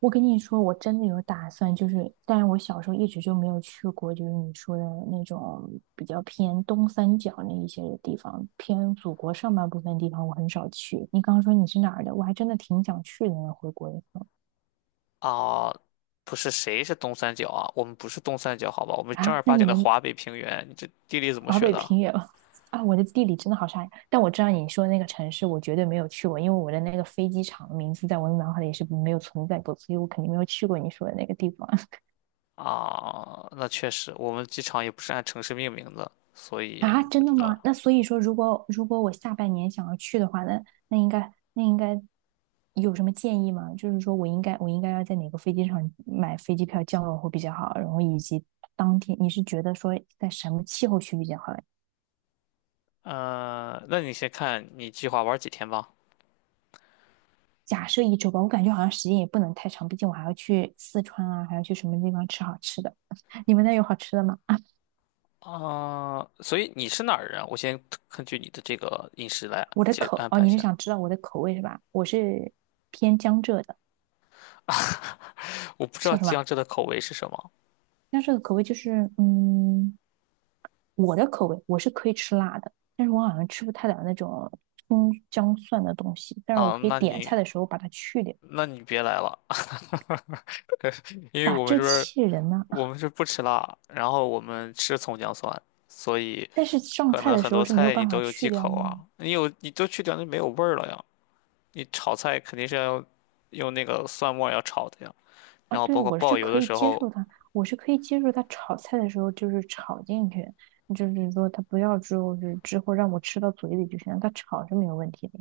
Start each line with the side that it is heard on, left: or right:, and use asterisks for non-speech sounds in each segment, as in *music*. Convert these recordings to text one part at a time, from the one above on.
right: 我跟你说，我真的有打算，就是，但是我小时候一直就没有去过，就是你说的那种比较偏东三角那一些的地方，偏祖国上半部分地方，我很少去。你刚刚说你是哪儿的，我还真的挺想去的呢。回国以后
left: 啊，不是谁是东三角啊？我们不是东三角，好吧？我们正
right: 啊，
left: 儿
right: 那
left: 八
right: 你
left: 经的
right: 们
left: 华北平原。你这地理怎么
right: 华
left: 学
right: 北
left: 的？
right: 平原 *laughs* 啊，我的地理真的好差呀。但我知道你说的那个城市，我绝对没有去过，因为我的那个飞机场的名字在我的脑海里是没有存在过，所以我肯定没有去过你说的那个地方。
left: 啊，那确实，我们机场也不是按城市命名的，所
right: 啊，
left: 以不
right: 真的
left: 知道。
right: 吗？那所以说，如果我下半年想要去的话，那那应该有什么建议吗？就是说我应该要在哪个飞机场买飞机票降落会比较好，然后以及当天你是觉得说在什么气候区比较好嘞。
left: 嗯，那你先看你计划玩几天吧。
right: 假设一周吧，我感觉好像时间也不能太长，毕竟我还要去四川啊，还要去什么地方吃好吃的。*laughs* 你们那有好吃的吗？*laughs* 啊
left: 啊，所以你是哪儿人啊我先根据你的这个饮食来
right: 我的
left: 接
right: 口，
left: 安
right: 哦，
left: 排一
right: 你是
left: 下。
right: 想知道我的口味是吧？我是偏江浙的，
left: *laughs* 我不知道
right: 叫什么？
left: 江浙的口味是什么
right: 那这个口味就是，嗯，我的口味我是可以吃辣的，但是我好像吃不太了那种葱姜蒜的东西，但是我
left: 啊，
right: 可以
left: 那
right: 点菜
left: 你
right: 的时候把它去掉，
left: 那你别来了，因为
right: 把
left: 我们
right: 这
left: 这边儿
right: 气人呐。
left: 我
right: *laughs*
left: 们是不吃辣，然后我们吃葱姜蒜，所以
right: 但是上
left: 可
right: 菜
left: 能
right: 的
left: 很
right: 时候
left: 多
right: 是没有
left: 菜你
right: 办法
left: 都有
right: 去
left: 忌
right: 掉
left: 口啊。
right: 吗？
left: 你有你都去掉就没有味儿了呀。你炒菜肯定是要用那个蒜末儿要炒的呀。
right: 啊，
left: 然后
right: 对
left: 包
right: 啊，
left: 括
right: 我
left: 爆
right: 是
left: 油
right: 可
left: 的
right: 以
left: 时
right: 接
left: 候，
right: 受它，我是可以接受它炒菜的时候就是炒进去，就是说它不要之后就是之后让我吃到嘴里就行了，它炒是没有问题的。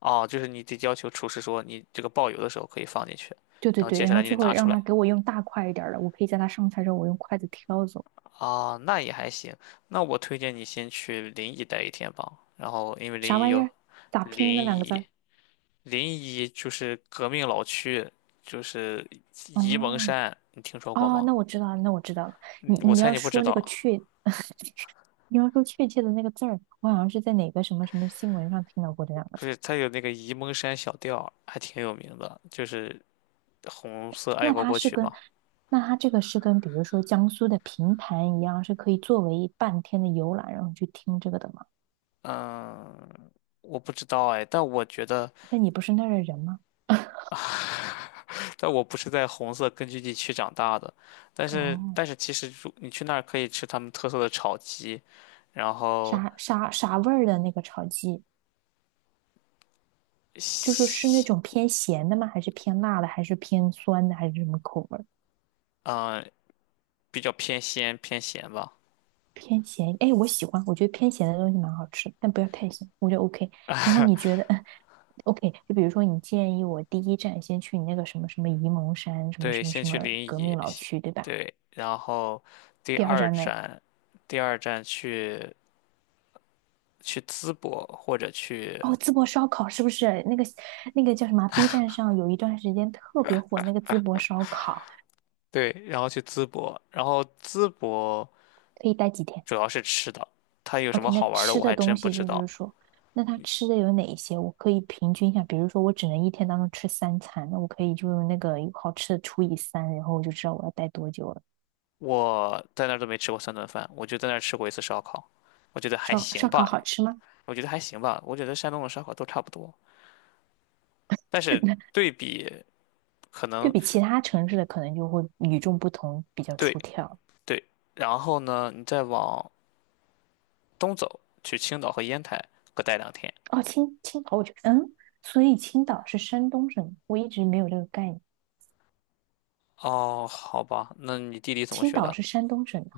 left: 啊，就是你得要求厨师说你这个爆油的时候可以放进去，
right: 对对
left: 然后
right: 对，
left: 接下
right: 然后
left: 来你得
right: 最后
left: 拿出
right: 让
left: 来
right: 他给我用大块一点儿的，我可以在他上菜之后我用筷子挑走。
left: 啊。那也还行。那我推荐你先去临沂待一天吧。然后因为临
right: 啥
left: 沂
right: 玩意
left: 有
right: 儿？咋
left: 临
right: 拼那两个字
left: 沂
right: 儿？
left: 临沂就是革命老区，就是沂蒙
right: 哦
left: 山，你听说过
right: 哦，
left: 吗？
right: 那我知道了，那我知道了。
left: 嗯
right: 你
left: 我
right: 你
left: 猜
right: 要
left: 你不知
right: 说那个
left: 道，
right: 确，*laughs* 你要说确切的那个字儿，我好像是在哪个什么什么新闻上听到过这两个
left: 就
right: 字。
left: 是它有那个沂蒙山小调，还挺有名的，就是红色爱
right: 那
left: 国
right: 它
left: 歌
right: 是
left: 曲
right: 跟，
left: 嘛。
right: 那它这个是跟，比如说江苏的平潭一样，是可以作为半天的游览，然后去听这个的吗？
left: 嗯，我不知道哎，但我觉得，
right: 那你不是那儿的人吗？
left: 但我不是在红色根据地区长大的，但是
right: 哦，
left: 但是其实如你去那儿可以吃他们特色的炒鸡，然后
right: 啥啥啥味儿的那个炒鸡，就是是那
left: 西，
right: 种偏咸的吗？还是偏辣的？还是偏酸的？还是什么口味儿？
left: 嗯，比较偏鲜偏咸吧。
right: 偏咸，哎，我喜欢，我觉得偏咸的东西蛮好吃，但不要太咸，我觉得 OK。然后你觉得OK？就比如说你建议我第一站先去你那个什么什么沂蒙山，什么
left: 对，
right: 什么
left: 先
right: 什
left: 去
right: 么
left: 临
right: 革
left: 沂，
right: 命老区，对吧？
left: 对，然后第
right: 第二
left: 二
right: 站呢？
left: 站，第二站去淄博或者去
right: 哦，淄博烧烤是不是那个叫什么啊 b 站上有一段时间特别火那个淄博烧烤，
left: 对，然后去淄博，然后淄博
right: 可以待几天？
left: 主要是吃的，它有什么
right: OK，那
left: 好玩的
right: 吃
left: 我
right: 的
left: 还真
right: 东
left: 不
right: 西
left: 知
right: 就
left: 道。
right: 是说，那他吃的有哪一些？我可以平均一下，比如说我只能一天当中吃三餐，那我可以就用那个有好吃的除以三，然后我就知道我要待多久了。
left: 我在那儿都没吃过三顿饭，我就在那儿吃过一次烧烤，我觉得还
right: 烧
left: 行
right: 烧烤
left: 吧，
right: 好吃吗？
left: 我觉得还行吧，我觉得山东的烧烤都差不多，但是
right: *laughs*
left: 对比可
right: 对
left: 能
right: 比其他城市的可能就会与众不同，比较
left: 对
right: 出挑。
left: 对，然后呢，你再往东走去青岛和烟台各待2天。
right: 哦，青岛，我觉得，嗯，所以青岛是山东省，我一直没有这个概念。
left: 哦，好吧，那你地理怎么
right: 青
left: 学
right: 岛
left: 的？
right: 是山东省的，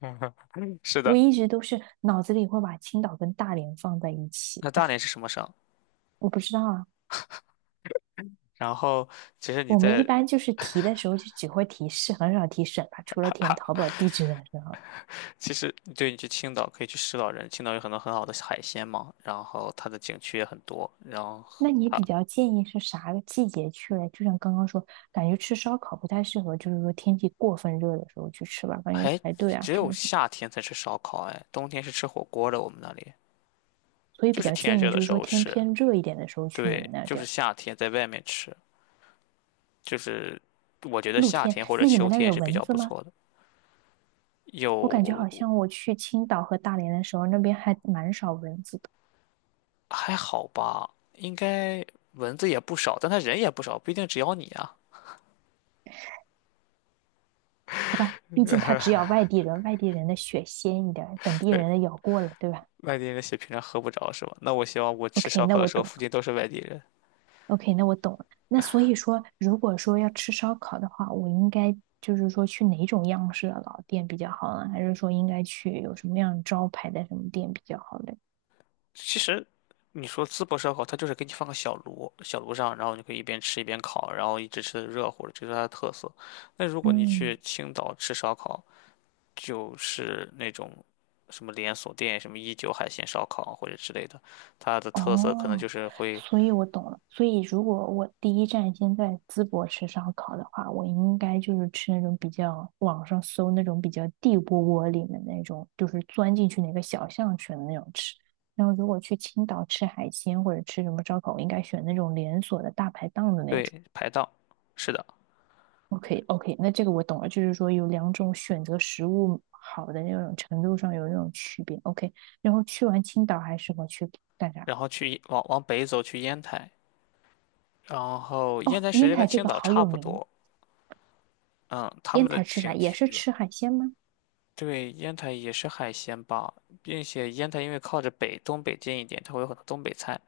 left: *laughs* 是
right: 我
left: 的，
right: 一直都是脑子里会把青岛跟大连放在一起，
left: 那大连是什么省？
right: 我不知道啊。
left: 然后，其实你
right: 我们一
left: 在，
right: 般就是提的时候就只会提市，很少提省吧，除了填淘宝地址的时候。
left: 其实对你去青岛可以去石老人，青岛有很多很好的海鲜嘛，然后它的景区也很多，然后
right: 那你比较建议是啥个季节去嘞？就像刚刚说，感觉吃烧烤不太适合，就是说天气过分热的时候去吃吧，感觉
left: 还
right: 排队啊
left: 只
right: 什
left: 有
right: 么什么。
left: 夏天才吃烧烤，哎，冬天是吃火锅的，我们那里
right: 所以比
left: 就是
right: 较
left: 天
right: 建议
left: 热的
right: 就是
left: 时
right: 说
left: 候
right: 天
left: 吃，
right: 偏热一点的时候去你们
left: 对，
right: 那
left: 就
right: 地
left: 是
right: 儿，
left: 夏天在外面吃，就是我觉得
right: 露
left: 夏
right: 天。
left: 天或者
right: 那你们
left: 秋
right: 那儿
left: 天
right: 有
left: 是比
right: 蚊
left: 较
right: 子
left: 不
right: 吗？
left: 错的，
right: 我感觉好
left: 有。
right: 像我去青岛和大连的时候，那边还蛮少蚊子的，
left: 还好吧，应该蚊子也不少，但他人也不少，不一定只咬你啊。
right: 好吧？毕竟它只咬外地人，外地人的血鲜一点，本地
left: 对，
right: 人的咬过了，对吧
left: 外地人的血平常喝不着是吧？那我希望我吃
right: ？OK，
left: 烧
right: 那
left: 烤的
right: 我
left: 时候
right: 懂
left: 附近都是外地人。
right: OK，那我懂了。那所以说，如果说要吃烧烤的话，我应该就是说去哪种样式的老店比较好呢？还是说应该去有什么样招牌的什么店比较好嘞？
left: 其实你说淄博烧烤，它就是给你放个小炉，小炉上，然后你可以一边吃一边烤，然后一直吃的热乎的，这是它的特色。那如果你
right: 嗯。
left: 去青岛吃烧烤，就是那种什么连锁店，什么一九海鲜烧烤或者之类的，它的特色可能
right: 哦，
left: 就是会
right: 所以我懂了。所以如果我第一站先在淄博吃烧烤的话，我应该就是吃那种比较网上搜那种比较地窝窝里面那种，就是钻进去哪个小巷选的那种吃。然后如果去青岛吃海鲜或者吃什么烧烤，我应该选那种连锁的大排档的那种。
left: 对排档。是的。
right: OK OK，那这个我懂了，就是说有两种选择食物好的那种程度上有那种区别。OK，然后去完青岛还适合去干啥？
left: 然后去往北走去烟台，然后烟
right: 哦，
left: 台其
right: 烟
left: 实跟
right: 台这
left: 青
right: 个
left: 岛
right: 好
left: 差
right: 有
left: 不
right: 名，
left: 多，嗯，他
right: 烟
left: 们的
right: 台吃啥？
left: 景
right: 也是
left: 区。
right: 吃海鲜吗？
left: 对，烟台也是海鲜吧，并且烟台因为靠着北东北近一点，它会有很多东北菜。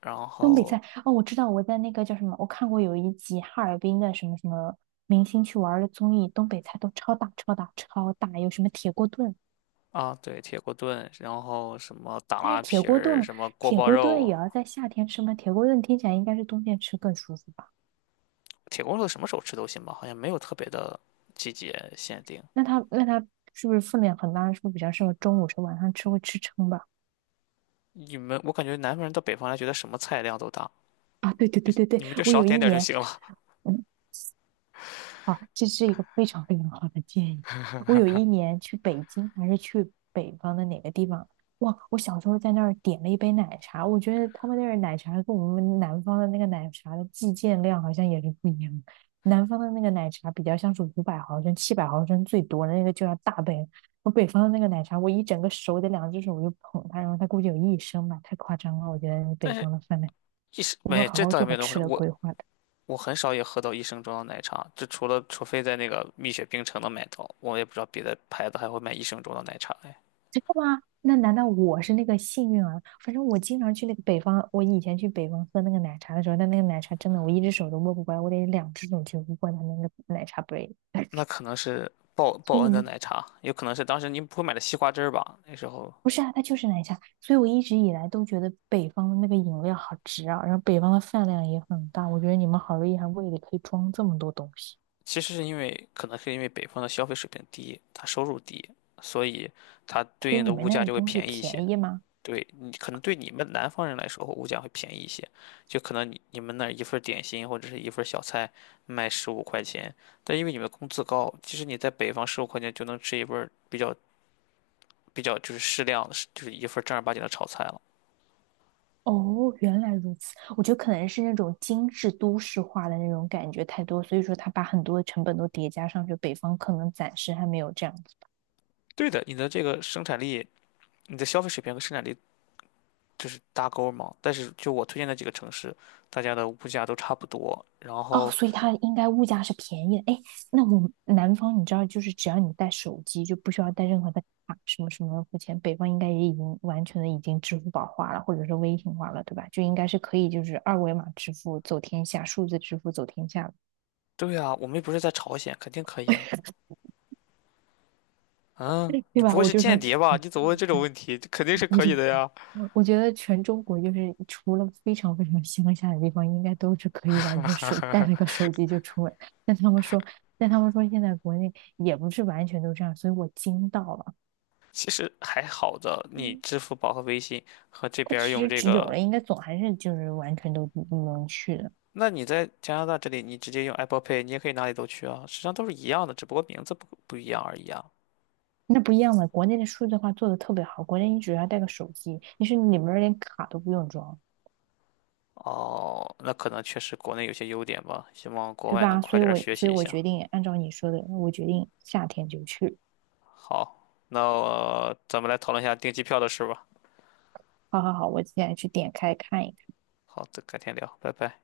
left: 然
right: 东北
left: 后
right: 菜哦，我知道，我在那个叫什么，我看过有一集哈尔滨的什么什么明星去玩的综艺，东北菜都超大超大超大，有什么铁锅炖，
left: 啊，对，铁锅炖，然后什么打
right: 但是
left: 拉
right: 铁
left: 皮
right: 锅
left: 儿，
right: 炖
left: 什么锅
right: 铁
left: 包
right: 锅炖
left: 肉，
right: 也要在夏天吃吗？铁锅炖听起来应该是冬天吃更舒服吧？
left: 铁锅炖什么时候吃都行吧，好像没有特别的季节限定。
right: 那它是不是分量很大？是不是比较适合中午吃，晚上吃会吃撑吧？
left: 你们，我感觉南方人到北方来，觉得什么菜量都大，
right: 啊，对对对对对，
left: 你们就
right: 我
left: 少
right: 有
left: 点
right: 一
left: 点儿就
right: 年。
left: 行了。
right: 嗯啊，这是一个非常非常好的建议。我有一年去北京，还是去北方的哪个地方？哇，我小时候在那儿点了一杯奶茶，我觉得他们那儿奶茶跟我们南方的那个奶茶的计件量好像也是不一样的。南方的那个奶茶比较像是500毫升、700毫升最多的那个就要大杯，我北方的那个奶茶，我一整个手得两只手我就捧它，然后它估计有1升吧，太夸张了。我觉得
left: *laughs*
right: 北
left: 但是
right: 方的饭量，
left: 一时
right: 我会
left: 没，
right: 好
left: 这
right: 好
left: 倒也
right: 做
left: 没
right: 好
left: 有那么
right: 吃
left: 夸张。
right: 的
left: 我
right: 规划的。
left: 我很少也喝到一升装的奶茶，就除了除非在那个蜜雪冰城能买到，我也不知道别的牌子还会卖一升装的奶茶哎。
right: 真的吗？那难道我是那个幸运儿？反正我经常去那个北方，我以前去北方喝那个奶茶的时候，那那个奶茶真的，我一只手都握不过来，我得两只手去握它那个奶茶杯。
left: 那可能是报
right: 所
left: 报
right: 以你
left: 恩的
right: 们
left: 奶茶，有可能是当时您不会买的西瓜汁儿吧？那时候
right: 不是啊，它就是奶茶。所以我一直以来都觉得北方的那个饮料好值啊，然后北方的饭量也很大。我觉得你们好厉害，胃里可以装这么多东西。
left: 其实是因为可能是因为北方的消费水平低，他收入低，所以它对
right: 所以
left: 应的
right: 你们
left: 物
right: 那儿
left: 价
right: 的
left: 就会
right: 东西
left: 便宜一些。
right: 便宜吗？
left: 对你可能对你们南方人来说，物价会便宜一些，就可能你们那儿一份儿点心或者是一份儿小菜卖十五块钱，但因为你们工资高，其实你在北方十五块钱就能吃一份儿比较就是适量的，就是一份儿正儿八经的炒菜了。
right: 哦，原来如此。我觉得可能是那种精致都市化的那种感觉太多，所以说他把很多的成本都叠加上去。北方可能暂时还没有这样子。
left: 对的，你的这个生产力，你的消费水平和生产力就是搭钩儿嘛。但是就我推荐的几个城市，大家的物价都差不多。然
right: 哦，
left: 后，
right: 所以它应该物价是便宜的。哎，那我们南方你知道，就是只要你带手机，就不需要带任何的卡什么什么付钱。北方应该也已经完全的已经支付宝化了，或者是微信化了，对吧？就应该是可以就是二维码支付走天下，数字支付走天下了，
left: 对啊，我们又不是在朝鲜，肯定可以啊。嗯，
right: *laughs*
left: 你
right: 对吧？
left: 不会
right: 我
left: 是
right: 就说
left: 间
right: 这
left: 谍吧？
right: 样。
left: 你怎么问这种问题？肯定是
right: 我
left: 可
right: 觉
left: 以
right: 得，
left: 的呀。
right: 我觉得全中国就是除了非常非常乡下的地方，应该都是可以完全手带了个手机就出门。但他们说，但他们说现在国内也不是完全都这样，所以我惊到了。
left: 其实还好的，你
right: 嗯，
left: 支付宝和微信和这
right: 它
left: 边儿
right: 其
left: 用
right: 实
left: 这
right: 只有
left: 个，
right: 了，应该总还是就是完全都不能去的。
left: 那你在加拿大这里，你直接用 Apple Pay，你也可以哪里都去啊，实际上都是一样的，只不过名字不一样而已啊。
right: 那不一样嘛，国内的数字化做的特别好，国内你只要带个手机，你是里面连卡都不用装，
left: 哦，那可能确实国内有些优点吧，希望国
right: 对
left: 外能
right: 吧？
left: 快
right: 所以
left: 点儿
right: 我
left: 学习一下。
right: 决定按照你说的，我决定夏天就去。
left: 好，那，咱们来讨论一下订机票的事吧。
right: 好好好，我现在去点开看一看。
left: 好的，改天聊，拜拜。